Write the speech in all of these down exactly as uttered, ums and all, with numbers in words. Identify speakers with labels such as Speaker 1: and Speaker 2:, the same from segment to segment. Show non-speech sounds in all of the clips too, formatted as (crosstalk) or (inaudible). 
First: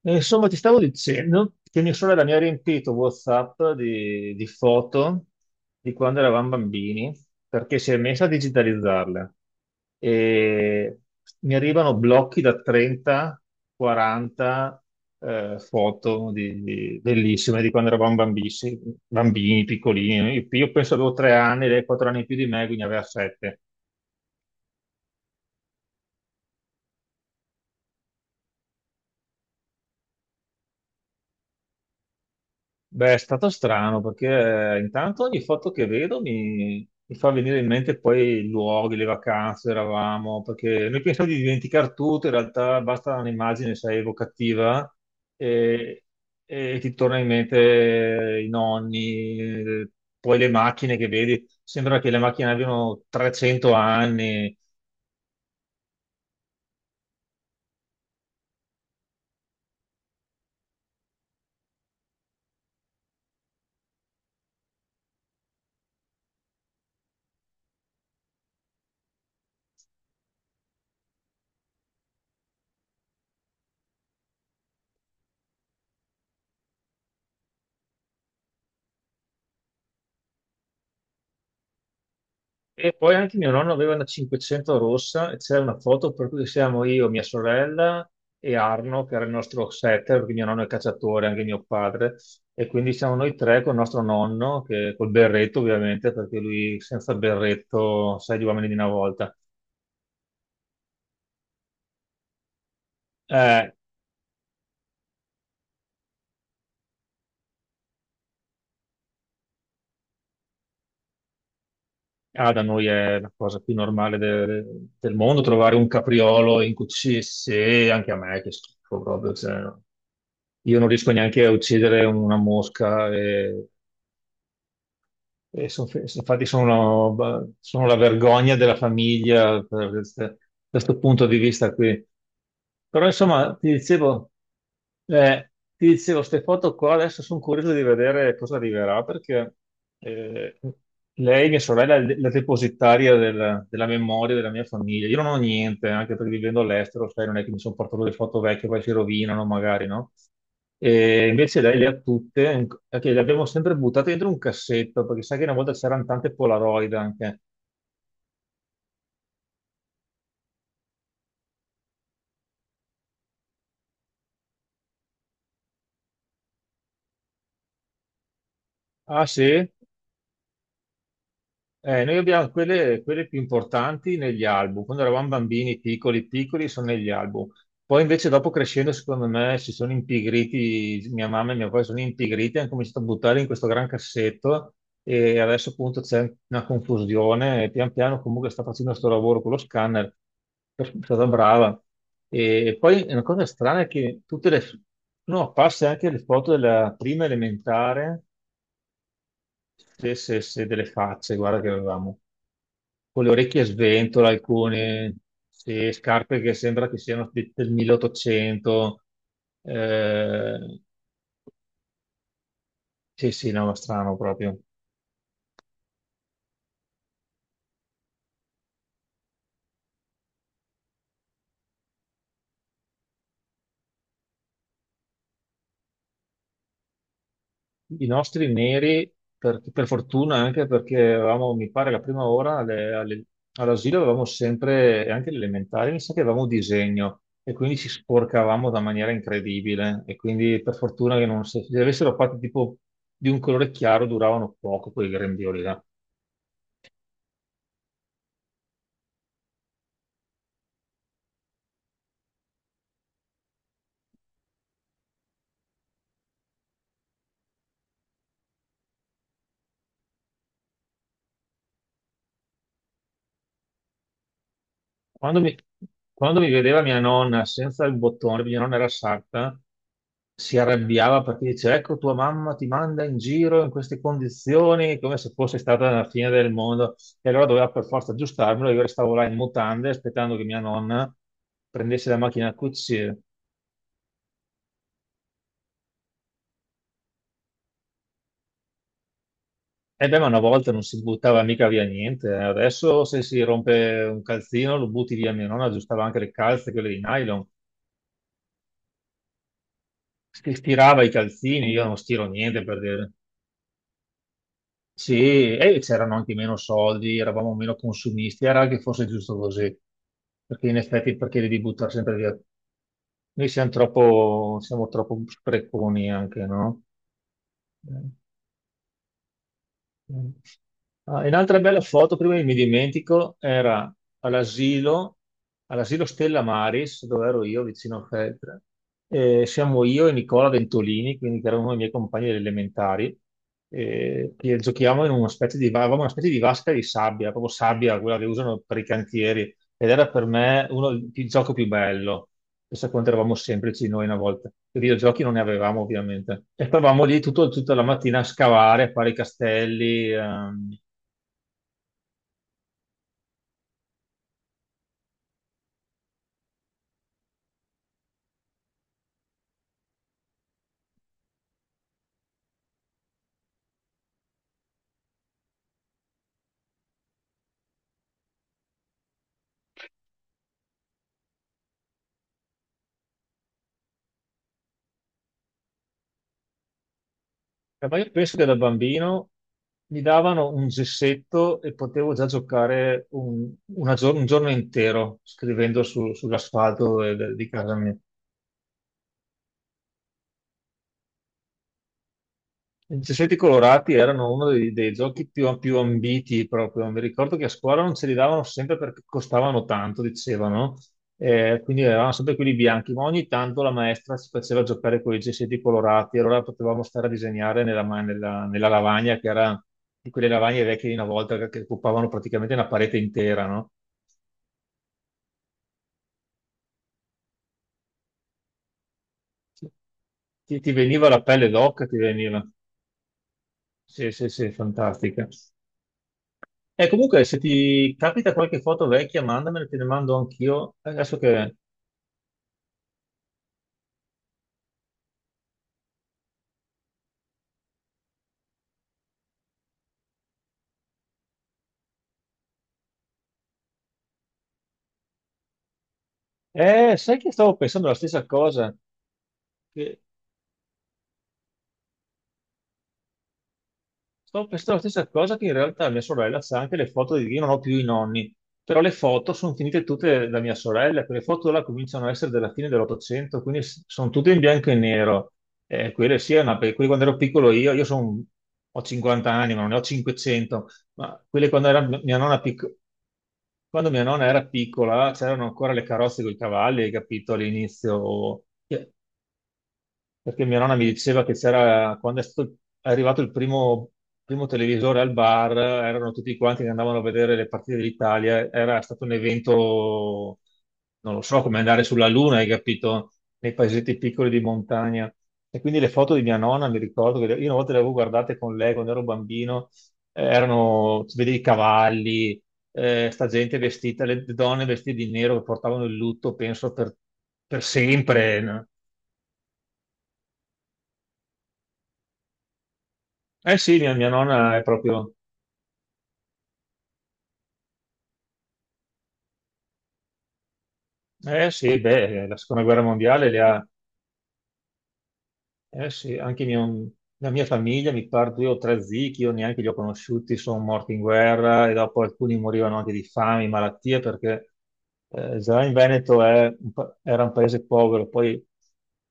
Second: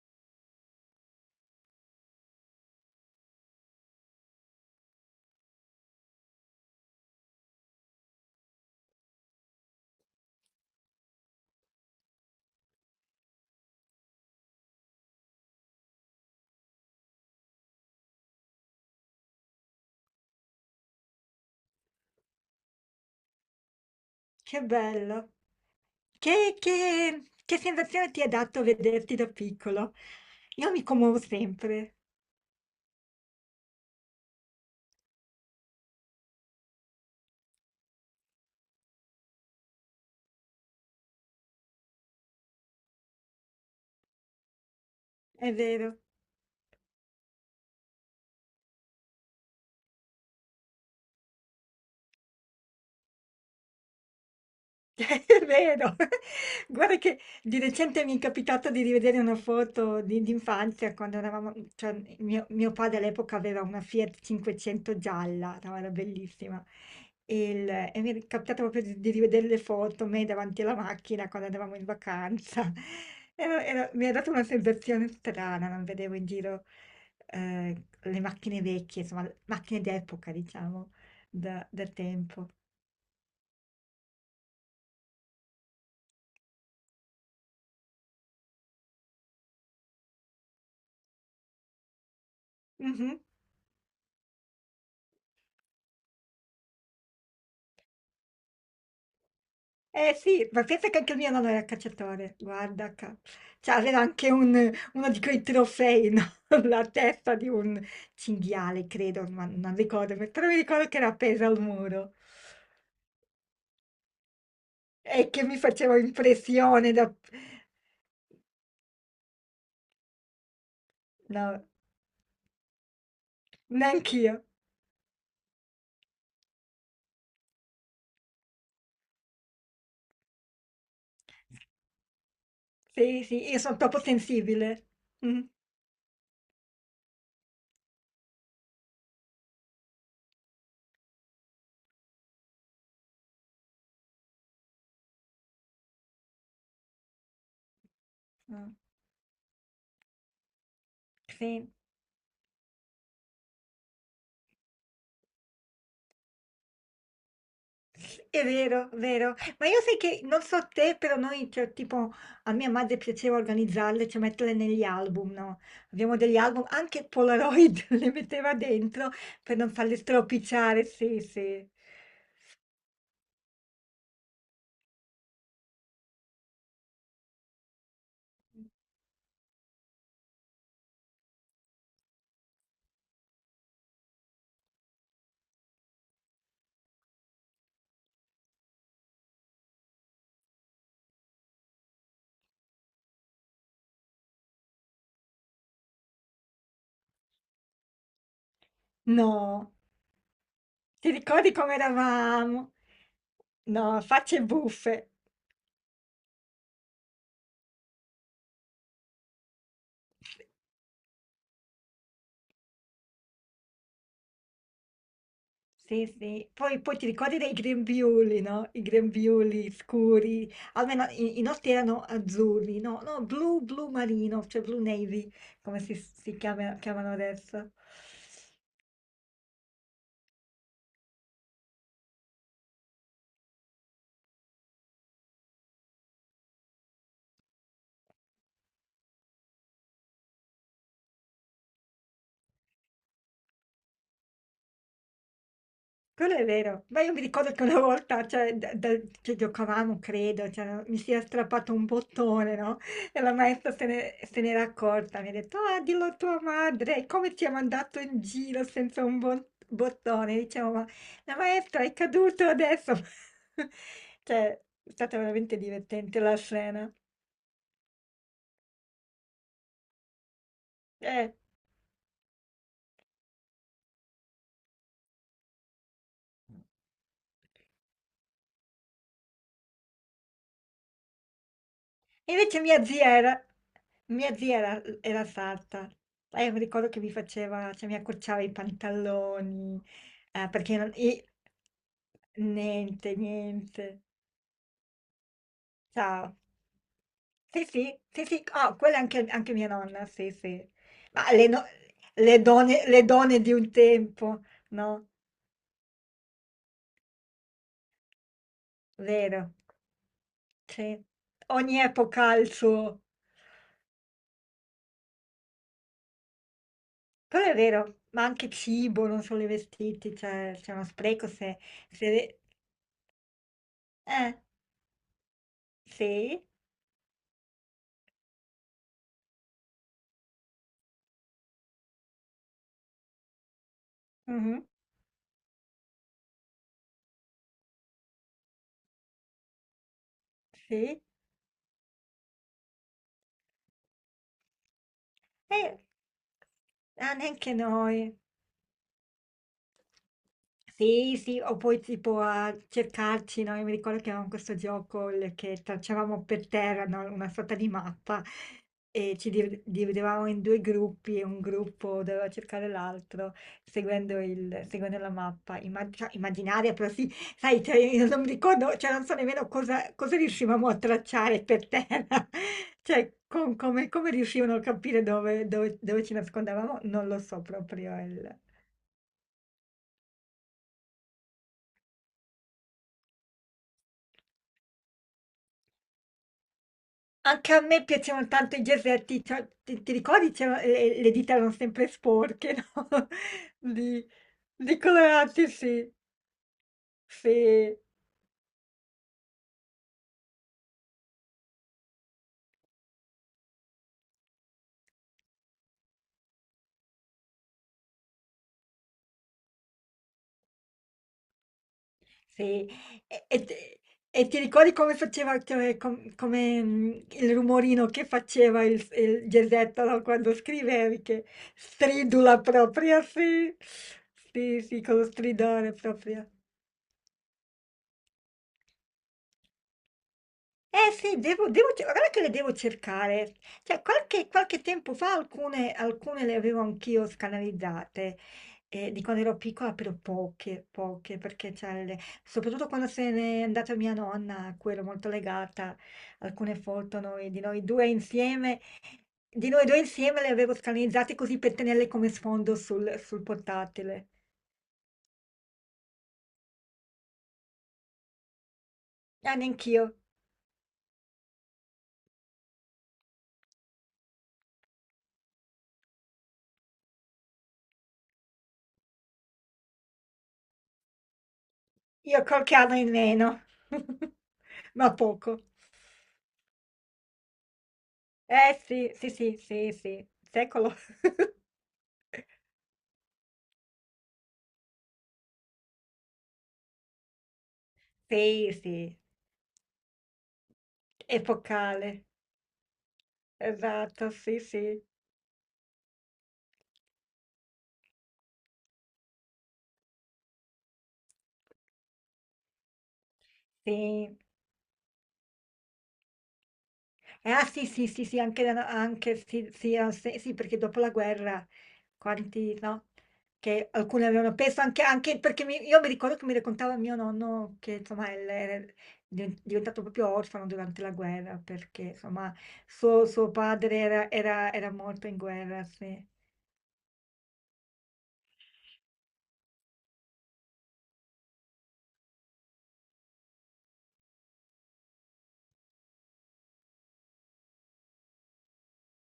Speaker 1: E Insomma, ti stavo dicendo che mia sorella mi ha riempito WhatsApp di, di foto di quando eravamo bambini, perché si è messa a digitalizzarle. E mi arrivano blocchi da trenta, quaranta eh, foto di- di- bellissime di quando eravamo bambini, bambini piccolini. Io, io penso avevo tre anni, lei quattro anni più di me, quindi aveva sette.
Speaker 2: Che bello. Che, che- che sensazione ti ha dato vederti da piccolo? Io mi commuovo sempre,
Speaker 1: Beh, è stato strano perché eh, intanto ogni foto che vedo mi, mi fa venire in mente poi i luoghi, le vacanze, eravamo, perché noi pensavo di dimenticar tutto, in realtà basta un'immagine, sai, evocativa
Speaker 2: è vero.
Speaker 1: e, e ti torna in mente i nonni, eh, poi le macchine che vedi, sembra che le macchine abbiano trecento anni.
Speaker 2: (laughs) È vero, (laughs) guarda che di recente mi è capitato di rivedere una foto di, di infanzia quando eravamo, cioè mio, mio padre all'epoca aveva una Fiat cinquecento gialla, no, era bellissima, e, il- e mi è capitato proprio di, di rivedere le foto, me davanti alla macchina quando andavamo in vacanza. (laughs) Era- era- mi ha dato una sensazione strana, non vedevo in giro eh, le macchine vecchie, insomma, macchine d'epoca, diciamo, da, da tempo.
Speaker 1: E poi anche mio nonno aveva una cinquecento rossa e c'è una foto per cui siamo io, mia sorella e Arno, che era il nostro setter, perché mio nonno è cacciatore, anche mio padre, e quindi siamo noi tre con il nostro nonno, che, col berretto ovviamente, perché lui senza berretto, sai, gli uomini di una volta.
Speaker 2: Eh sì, ma pensa che anche il mio nonno era calciatore, guarda, ca-
Speaker 1: Eh,
Speaker 2: cioè, aveva anche un- uno di quei trofei, no? (laughs) La testa di un cinghiale, credo, ma non ricordo, però mi ricordo che era appesa al muro
Speaker 1: ah, da noi è la cosa più normale de- del
Speaker 2: e
Speaker 1: mondo
Speaker 2: che mi
Speaker 1: trovare un
Speaker 2: faceva
Speaker 1: capriolo in
Speaker 2: impressione da...
Speaker 1: cucisse, anche a me, che schifo proprio. Cioè, no. Io non riesco neanche a
Speaker 2: No,
Speaker 1: uccidere una mosca. E-
Speaker 2: neanch'io.
Speaker 1: E son fe- infatti sono, sono la vergogna della famiglia da questo punto di vista qui. Però
Speaker 2: Sì, sì,
Speaker 1: insomma,
Speaker 2: io
Speaker 1: ti
Speaker 2: sono troppo
Speaker 1: dicevo,
Speaker 2: sensibile. Mm,
Speaker 1: eh, ti dicevo, queste foto qua adesso sono curioso di vedere cosa arriverà perché eh, lei, mia sorella, è il- la depositaria del- della memoria della mia famiglia. Io non ho niente, anche perché vivendo all'estero, sai, non è che mi sono portato le foto vecchie,
Speaker 2: mm,
Speaker 1: poi si rovinano magari, no? E invece
Speaker 2: sì.
Speaker 1: lei le ha tutte, in- anche le abbiamo sempre buttate dentro un cassetto, perché sai che una volta c'erano tante Polaroid anche.
Speaker 2: È vero, vero. Ma io sai che non so te, però noi, cioè, tipo, a mia madre piaceva organizzarle, cioè metterle negli album, no? Abbiamo degli album, anche Polaroid (laughs) le metteva dentro
Speaker 1: Ah
Speaker 2: per
Speaker 1: sì?
Speaker 2: non farle stropicciare, sì, sì.
Speaker 1: Eh, noi abbiamo quelle, quelle più importanti negli album, quando eravamo bambini piccoli, piccoli sono negli album. Poi invece dopo crescendo, secondo me, si sono impigriti, mia mamma e mio padre sono impigriti, hanno cominciato a buttare in questo gran cassetto e adesso appunto c'è una confusione e pian piano comunque sta facendo questo lavoro con lo scanner, è stata brava. E poi una cosa strana è che tutte le... No, passa anche le foto della prima elementare,
Speaker 2: No,
Speaker 1: se, se, se delle
Speaker 2: ti
Speaker 1: facce,
Speaker 2: ricordi
Speaker 1: guarda che
Speaker 2: come
Speaker 1: avevamo
Speaker 2: eravamo?
Speaker 1: con le orecchie a
Speaker 2: No,
Speaker 1: sventola,
Speaker 2: facce buffe.
Speaker 1: alcune sì, scarpe che sembra che siano de- del milleottocento. Eh, sì, sì, no, ma strano proprio.
Speaker 2: Sì, sì. Poi, poi ti ricordi dei grembiuli, no? I grembiuli scuri, almeno i, i nostri erano azzurri, no? No, blu, blu marino, cioè blu navy, come si, si chiama- chiamano adesso.
Speaker 1: I nostri neri, per, per fortuna, anche perché avevamo, mi pare, la prima ora alle- alle- all'asilo avevamo sempre, e anche l'elementare, mi sa che avevamo un disegno e quindi ci sporcavamo da maniera incredibile. E quindi per fortuna che non se, se avessero fatto tipo di un colore chiaro duravano poco quei grembiuli là.
Speaker 2: Quello è vero, ma io mi ricordo che una volta cioè, da- da- che giocavamo, credo, cioè, no, mi si è strappato un bottone, no? E la maestra se ne, se n'era accorta, mi ha detto, ah, dillo a tua madre, e come ti ha mandato in giro senza un bon- bottone? Dicevo, ma la maestra è caduta adesso. (laughs) Cioè, è stata
Speaker 1: Quando mi,
Speaker 2: veramente divertente la
Speaker 1: quando mi vedeva
Speaker 2: scena.
Speaker 1: mia nonna senza il bottone, perché mia nonna era sarta, si arrabbiava
Speaker 2: Eh.
Speaker 1: perché dice: Ecco, tua mamma ti manda in giro in queste condizioni, come se fosse stata la fine del mondo. E allora doveva per forza aggiustarmelo. Io restavo là in mutande aspettando che mia nonna prendesse la macchina a
Speaker 2: Invece mia zia
Speaker 1: cucire.
Speaker 2: era, mia zia era, era sarta. Lei mi ricordo che mi faceva, cioè mi accorciava i pantaloni,
Speaker 1: E beh, ma una
Speaker 2: eh,
Speaker 1: volta
Speaker 2: perché
Speaker 1: non
Speaker 2: non-
Speaker 1: si
Speaker 2: i-
Speaker 1: buttava mica via niente. Eh. Adesso
Speaker 2: niente,
Speaker 1: se si
Speaker 2: niente.
Speaker 1: rompe un calzino lo butti via. Mia nonna aggiustava anche le
Speaker 2: Ciao.
Speaker 1: calze, quelle di nylon.
Speaker 2: Sì, sì, sì, sì. Oh, quella è anche, anche mia nonna, sì,
Speaker 1: Si
Speaker 2: sì.
Speaker 1: stirava i
Speaker 2: Ma le, no-
Speaker 1: calzini, io non stiro
Speaker 2: le
Speaker 1: niente per
Speaker 2: donne, le
Speaker 1: dire.
Speaker 2: donne di un tempo, no?
Speaker 1: Sì, e c'erano anche meno soldi, eravamo meno consumisti, era anche forse giusto
Speaker 2: Vero.
Speaker 1: così, perché in
Speaker 2: Sì.
Speaker 1: effetti perché devi
Speaker 2: Ogni
Speaker 1: buttare sempre
Speaker 2: epoca
Speaker 1: via?
Speaker 2: ha il suo.
Speaker 1: Noi siamo troppo, siamo troppo spreconi anche, no?
Speaker 2: Però è vero, ma anche cibo, non solo i vestiti,
Speaker 1: Mm.
Speaker 2: cioè c'è uno
Speaker 1: Ah,
Speaker 2: spreco
Speaker 1: e un'altra
Speaker 2: se...
Speaker 1: bella foto, prima
Speaker 2: Se,
Speaker 1: che mi dimentico, era
Speaker 2: eh,
Speaker 1: all'asilo, all'asilo Stella
Speaker 2: sì,
Speaker 1: Maris, dove ero io, vicino a Feltre. E siamo io e Nicola Ventolini, quindi che eravamo i miei compagni delle elementari, eh, che
Speaker 2: mh-mh,
Speaker 1: giochiamo in una specie di, va- avevamo una specie di vasca di sabbia, proprio sabbia, quella che usano per i cantieri. Ed era per me uno,
Speaker 2: sì.
Speaker 1: il gioco più bello. Pensa quanto eravamo semplici noi una volta. I videogiochi non ne
Speaker 2: E
Speaker 1: avevamo ovviamente. E stavamo
Speaker 2: ah,
Speaker 1: lì tutto-
Speaker 2: neanche
Speaker 1: tutta la
Speaker 2: noi.
Speaker 1: mattina a scavare, a fare i castelli. ehm.
Speaker 2: Sì, sì, o poi tipo a cercarci, no? Io mi ricordo che avevamo questo gioco il- che tracciavamo per terra, no? Una sorta di mappa e ci div- dividevamo in due gruppi e un gruppo doveva cercare l'altro seguendo, il- seguendo la mappa, Imma- cioè, immaginaria, però sì, sai, cioè, io non mi ricordo, cioè non so nemmeno cosa, cosa riuscivamo a tracciare per terra, (laughs) cioè con- come, come riuscivano a capire dove, dove- dove ci nascondevamo, non lo so
Speaker 1: Eh,
Speaker 2: proprio.
Speaker 1: Ma io penso che da bambino mi davano un gessetto e potevo già giocare un, una gior- un giorno intero scrivendo su- sull'asfalto eh, de- di
Speaker 2: Anche a
Speaker 1: casa
Speaker 2: me
Speaker 1: mia.
Speaker 2: piacevano tanto i gesetti, cioè, ti, ti ricordi? C'era- le, le dita erano sempre sporche, no?
Speaker 1: I gessetti
Speaker 2: (laughs)
Speaker 1: colorati
Speaker 2: Di,
Speaker 1: erano uno dei,
Speaker 2: di
Speaker 1: dei giochi
Speaker 2: colorati,
Speaker 1: più, più
Speaker 2: sì,
Speaker 1: ambiti proprio. Mi ricordo che a
Speaker 2: sì,
Speaker 1: scuola non ce li davano sempre perché costavano tanto, dicevano. Eh, quindi avevamo sempre quelli bianchi, ma ogni tanto la maestra ci faceva giocare con i gessetti colorati. Allora potevamo stare a disegnare nella, ma- nella- nella lavagna, che era di quelle lavagne vecchie di una volta che che occupavano praticamente una
Speaker 2: sì.
Speaker 1: parete
Speaker 2: E, e
Speaker 1: intera,
Speaker 2: ti
Speaker 1: no?
Speaker 2: e ti ricordi come faceva, cioè, com- come mm, il rumorino che faceva il, il gesetto, no? Quando
Speaker 1: Ti, ti
Speaker 2: scrivevi,
Speaker 1: veniva la
Speaker 2: che
Speaker 1: pelle d'oca, ti veniva.
Speaker 2: stridula propria, sì,
Speaker 1: Sì, sì, sì,
Speaker 2: sì, sì, con lo
Speaker 1: fantastica.
Speaker 2: stridore proprio.
Speaker 1: E comunque, se ti capita qualche foto vecchia, mandamela, te ne mando anch'io.
Speaker 2: Eh
Speaker 1: Adesso
Speaker 2: sì, devo,
Speaker 1: che...
Speaker 2: devo ce- guarda che le devo cercare. Cioè, qualche, qualche tempo fa alcune, alcune le avevo anch'io scanalizzate. Eh, di quando ero piccola, però poche, poche, perché c'è le- soprattutto quando se n'è andata mia nonna, a cui ero molto legata, alcune
Speaker 1: Eh,
Speaker 2: foto
Speaker 1: sai
Speaker 2: noi-
Speaker 1: che
Speaker 2: di
Speaker 1: stavo
Speaker 2: noi
Speaker 1: pensando
Speaker 2: due
Speaker 1: la stessa
Speaker 2: insieme,
Speaker 1: cosa?
Speaker 2: di noi due
Speaker 1: Che-
Speaker 2: insieme le avevo scanalizzate così per tenerle come sfondo sul, sul portatile.
Speaker 1: Stavo pensando la stessa cosa che in realtà mia sorella sa anche le foto di... Io non ho più i nonni, però le foto
Speaker 2: Ah,
Speaker 1: sono finite
Speaker 2: neanch'io,
Speaker 1: tutte da mia sorella, perché le foto là cominciano a essere della fine dell'Ottocento, quindi s- sono tutte in bianco e nero. Eh, quelle sì, è una- perché quelle quando ero piccolo io, io son- ho cinquanta anni, ma non ne ho cinquecento, ma quelle quando era mia
Speaker 2: io
Speaker 1: nonna
Speaker 2: qualche
Speaker 1: piccola.
Speaker 2: anno in meno,
Speaker 1: Quando mia
Speaker 2: (laughs)
Speaker 1: nonna era
Speaker 2: ma
Speaker 1: piccola
Speaker 2: poco.
Speaker 1: c'erano ancora le carrozze con i cavalli, hai capito, all'inizio.
Speaker 2: Eh sì, sì, sì, sì, sì,
Speaker 1: Perché mia nonna
Speaker 2: secolo.
Speaker 1: mi diceva che
Speaker 2: (laughs)
Speaker 1: c'era, quando è stato è arrivato il primo, primo televisore al bar, erano tutti quanti che andavano a vedere le partite dell'Italia,
Speaker 2: Sì,
Speaker 1: era
Speaker 2: sì,
Speaker 1: stato un evento, non lo so, come andare
Speaker 2: epocale,
Speaker 1: sulla Luna, hai capito? Nei paesetti
Speaker 2: esatto,
Speaker 1: piccoli
Speaker 2: sì,
Speaker 1: di
Speaker 2: sì,
Speaker 1: montagna. E quindi le foto di mia nonna, mi ricordo, che io una volta le avevo guardate con lei quando ero bambino, eh, erano, vedevi i cavalli, eh, sta gente vestita,
Speaker 2: sì.
Speaker 1: le donne vestite di nero che portavano il lutto, penso, per,
Speaker 2: Eh, ah
Speaker 1: per
Speaker 2: sì, sì, sì, sì,
Speaker 1: sempre.
Speaker 2: anche, da-
Speaker 1: No?
Speaker 2: anche sì, sì, ah, sì, sì, perché dopo la guerra, quanti, no?
Speaker 1: Eh
Speaker 2: Che
Speaker 1: sì, mia,
Speaker 2: alcuni
Speaker 1: mia
Speaker 2: avevano
Speaker 1: nonna
Speaker 2: perso
Speaker 1: è
Speaker 2: anche,
Speaker 1: proprio...
Speaker 2: anche perché mi- io mi ricordo che mi raccontava mio nonno che insomma è era diven- diventato proprio orfano durante la guerra
Speaker 1: Eh sì,
Speaker 2: perché
Speaker 1: beh,
Speaker 2: insomma
Speaker 1: la seconda guerra
Speaker 2: suo,
Speaker 1: mondiale
Speaker 2: suo
Speaker 1: le ha...
Speaker 2: padre era, era- era morto in guerra,
Speaker 1: Eh
Speaker 2: sì,
Speaker 1: sì, anche mio- la mia famiglia, mi pare due o tre zii che io neanche li ho conosciuti, sono morti in guerra e dopo alcuni morivano anche di fame, malattie, perché eh, già in Veneto è un pa- era un paese povero, poi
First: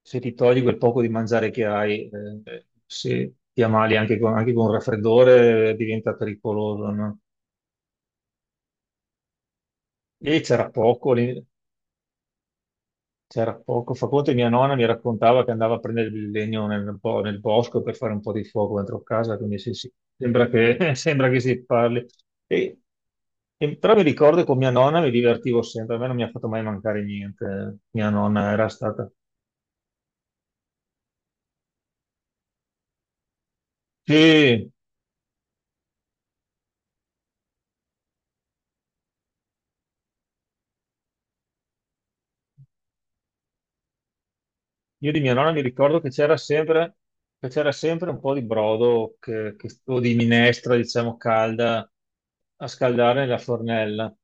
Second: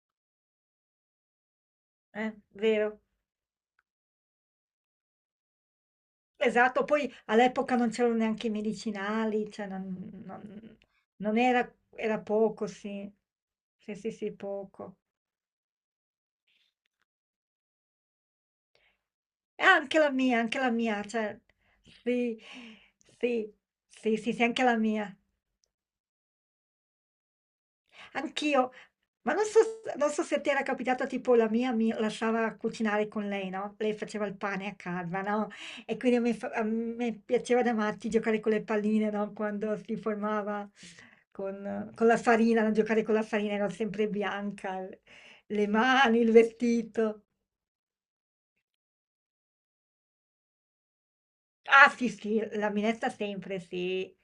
Speaker 1: se ti togli quel poco di mangiare che hai,
Speaker 2: eh,
Speaker 1: eh,
Speaker 2: vero.
Speaker 1: se ti ammali anche con, anche con un raffreddore eh, diventa
Speaker 2: Esatto,
Speaker 1: pericoloso,
Speaker 2: poi
Speaker 1: no?
Speaker 2: all'epoca non c'erano neanche i medicinali, cioè non,
Speaker 1: Lì c'era
Speaker 2: non-
Speaker 1: poco, lì-
Speaker 2: non era, era poco, sì.
Speaker 1: C'era poco.
Speaker 2: Sì,
Speaker 1: Fa
Speaker 2: sì,
Speaker 1: conto
Speaker 2: sì,
Speaker 1: che mia nonna mi
Speaker 2: poco.
Speaker 1: raccontava che andava a prendere il legno nel, bo- nel bosco per fare un po' di fuoco dentro casa, quindi
Speaker 2: E
Speaker 1: sì, sì,
Speaker 2: anche la mia,
Speaker 1: sembra
Speaker 2: anche la
Speaker 1: che, (laughs)
Speaker 2: mia,
Speaker 1: sembra
Speaker 2: cioè,
Speaker 1: che si parli.
Speaker 2: sì,
Speaker 1: E-
Speaker 2: sì,
Speaker 1: e- però mi
Speaker 2: sì, sì,
Speaker 1: ricordo
Speaker 2: sì,
Speaker 1: che con
Speaker 2: anche
Speaker 1: mia
Speaker 2: la
Speaker 1: nonna mi
Speaker 2: mia.
Speaker 1: divertivo sempre, a me non mi ha fatto mai mancare niente. Mia nonna era
Speaker 2: Anch'io,
Speaker 1: stata...
Speaker 2: ma non so, s- non so se ti era capitato, tipo la mia mi lasciava cucinare con lei, no? Lei faceva il pane
Speaker 1: Sì,
Speaker 2: a casa, no? E quindi a me, fa- a me piaceva da matti giocare con le palline, no? Quando si formava con, con la farina, no? Giocare con la farina, ero sempre bianca,
Speaker 1: io di mia nonna mi
Speaker 2: le
Speaker 1: ricordo che
Speaker 2: mani, il
Speaker 1: c'era sempre,
Speaker 2: vestito.
Speaker 1: che c'era sempre un po' di brodo che- che- o di minestra, diciamo, calda
Speaker 2: Ah sì, sì,
Speaker 1: a
Speaker 2: la minestra
Speaker 1: scaldare nella
Speaker 2: sempre,
Speaker 1: fornella.
Speaker 2: sì.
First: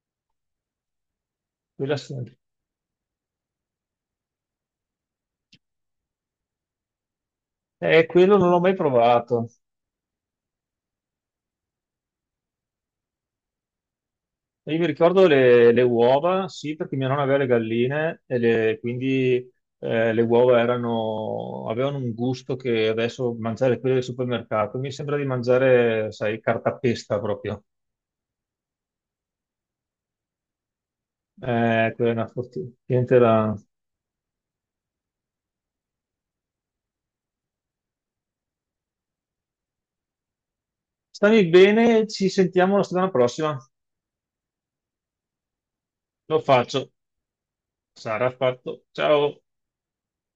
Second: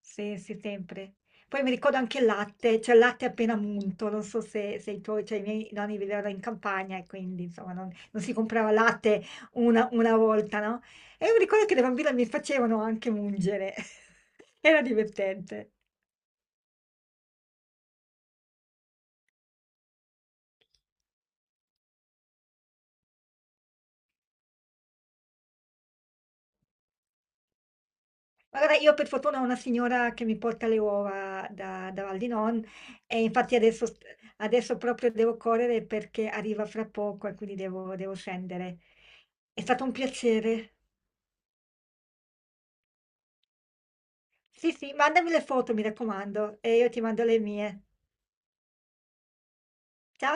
Speaker 2: Sì, sì, sempre. Poi mi
Speaker 1: Quella
Speaker 2: ricordo anche il
Speaker 1: sempre.
Speaker 2: latte, cioè il latte appena munto, non so se, se i tuoi, cioè i miei nonni vivevano in campagna e quindi insomma non,
Speaker 1: Eh,
Speaker 2: non si
Speaker 1: quello non l'ho
Speaker 2: comprava
Speaker 1: mai
Speaker 2: latte
Speaker 1: provato.
Speaker 2: una, una volta, no? E mi ricordo che le bambine mi facevano anche mungere, (laughs)
Speaker 1: Io
Speaker 2: era
Speaker 1: mi ricordo le,
Speaker 2: divertente.
Speaker 1: le uova, sì, perché mia nonna aveva le galline e le- quindi eh, le uova erano, avevano un gusto che adesso mangiare quelle del supermercato mi sembra di mangiare, sai, cartapesta proprio.
Speaker 2: Allora, io per fortuna ho una signora che mi porta le uova da,
Speaker 1: Eh,
Speaker 2: da
Speaker 1: quella è
Speaker 2: Val
Speaker 1: una
Speaker 2: di Non
Speaker 1: fortuna.
Speaker 2: e
Speaker 1: Era...
Speaker 2: infatti adesso, st- adesso proprio devo correre perché arriva fra poco e quindi devo, devo scendere. È stato un piacere.
Speaker 1: Stammi bene, ci sentiamo la settimana prossima.
Speaker 2: Sì, sì, mandami le foto, mi
Speaker 1: Lo
Speaker 2: raccomando, e io
Speaker 1: faccio.
Speaker 2: ti mando le mie.
Speaker 1: Sarà fatto. Ciao.
Speaker 2: Ciao!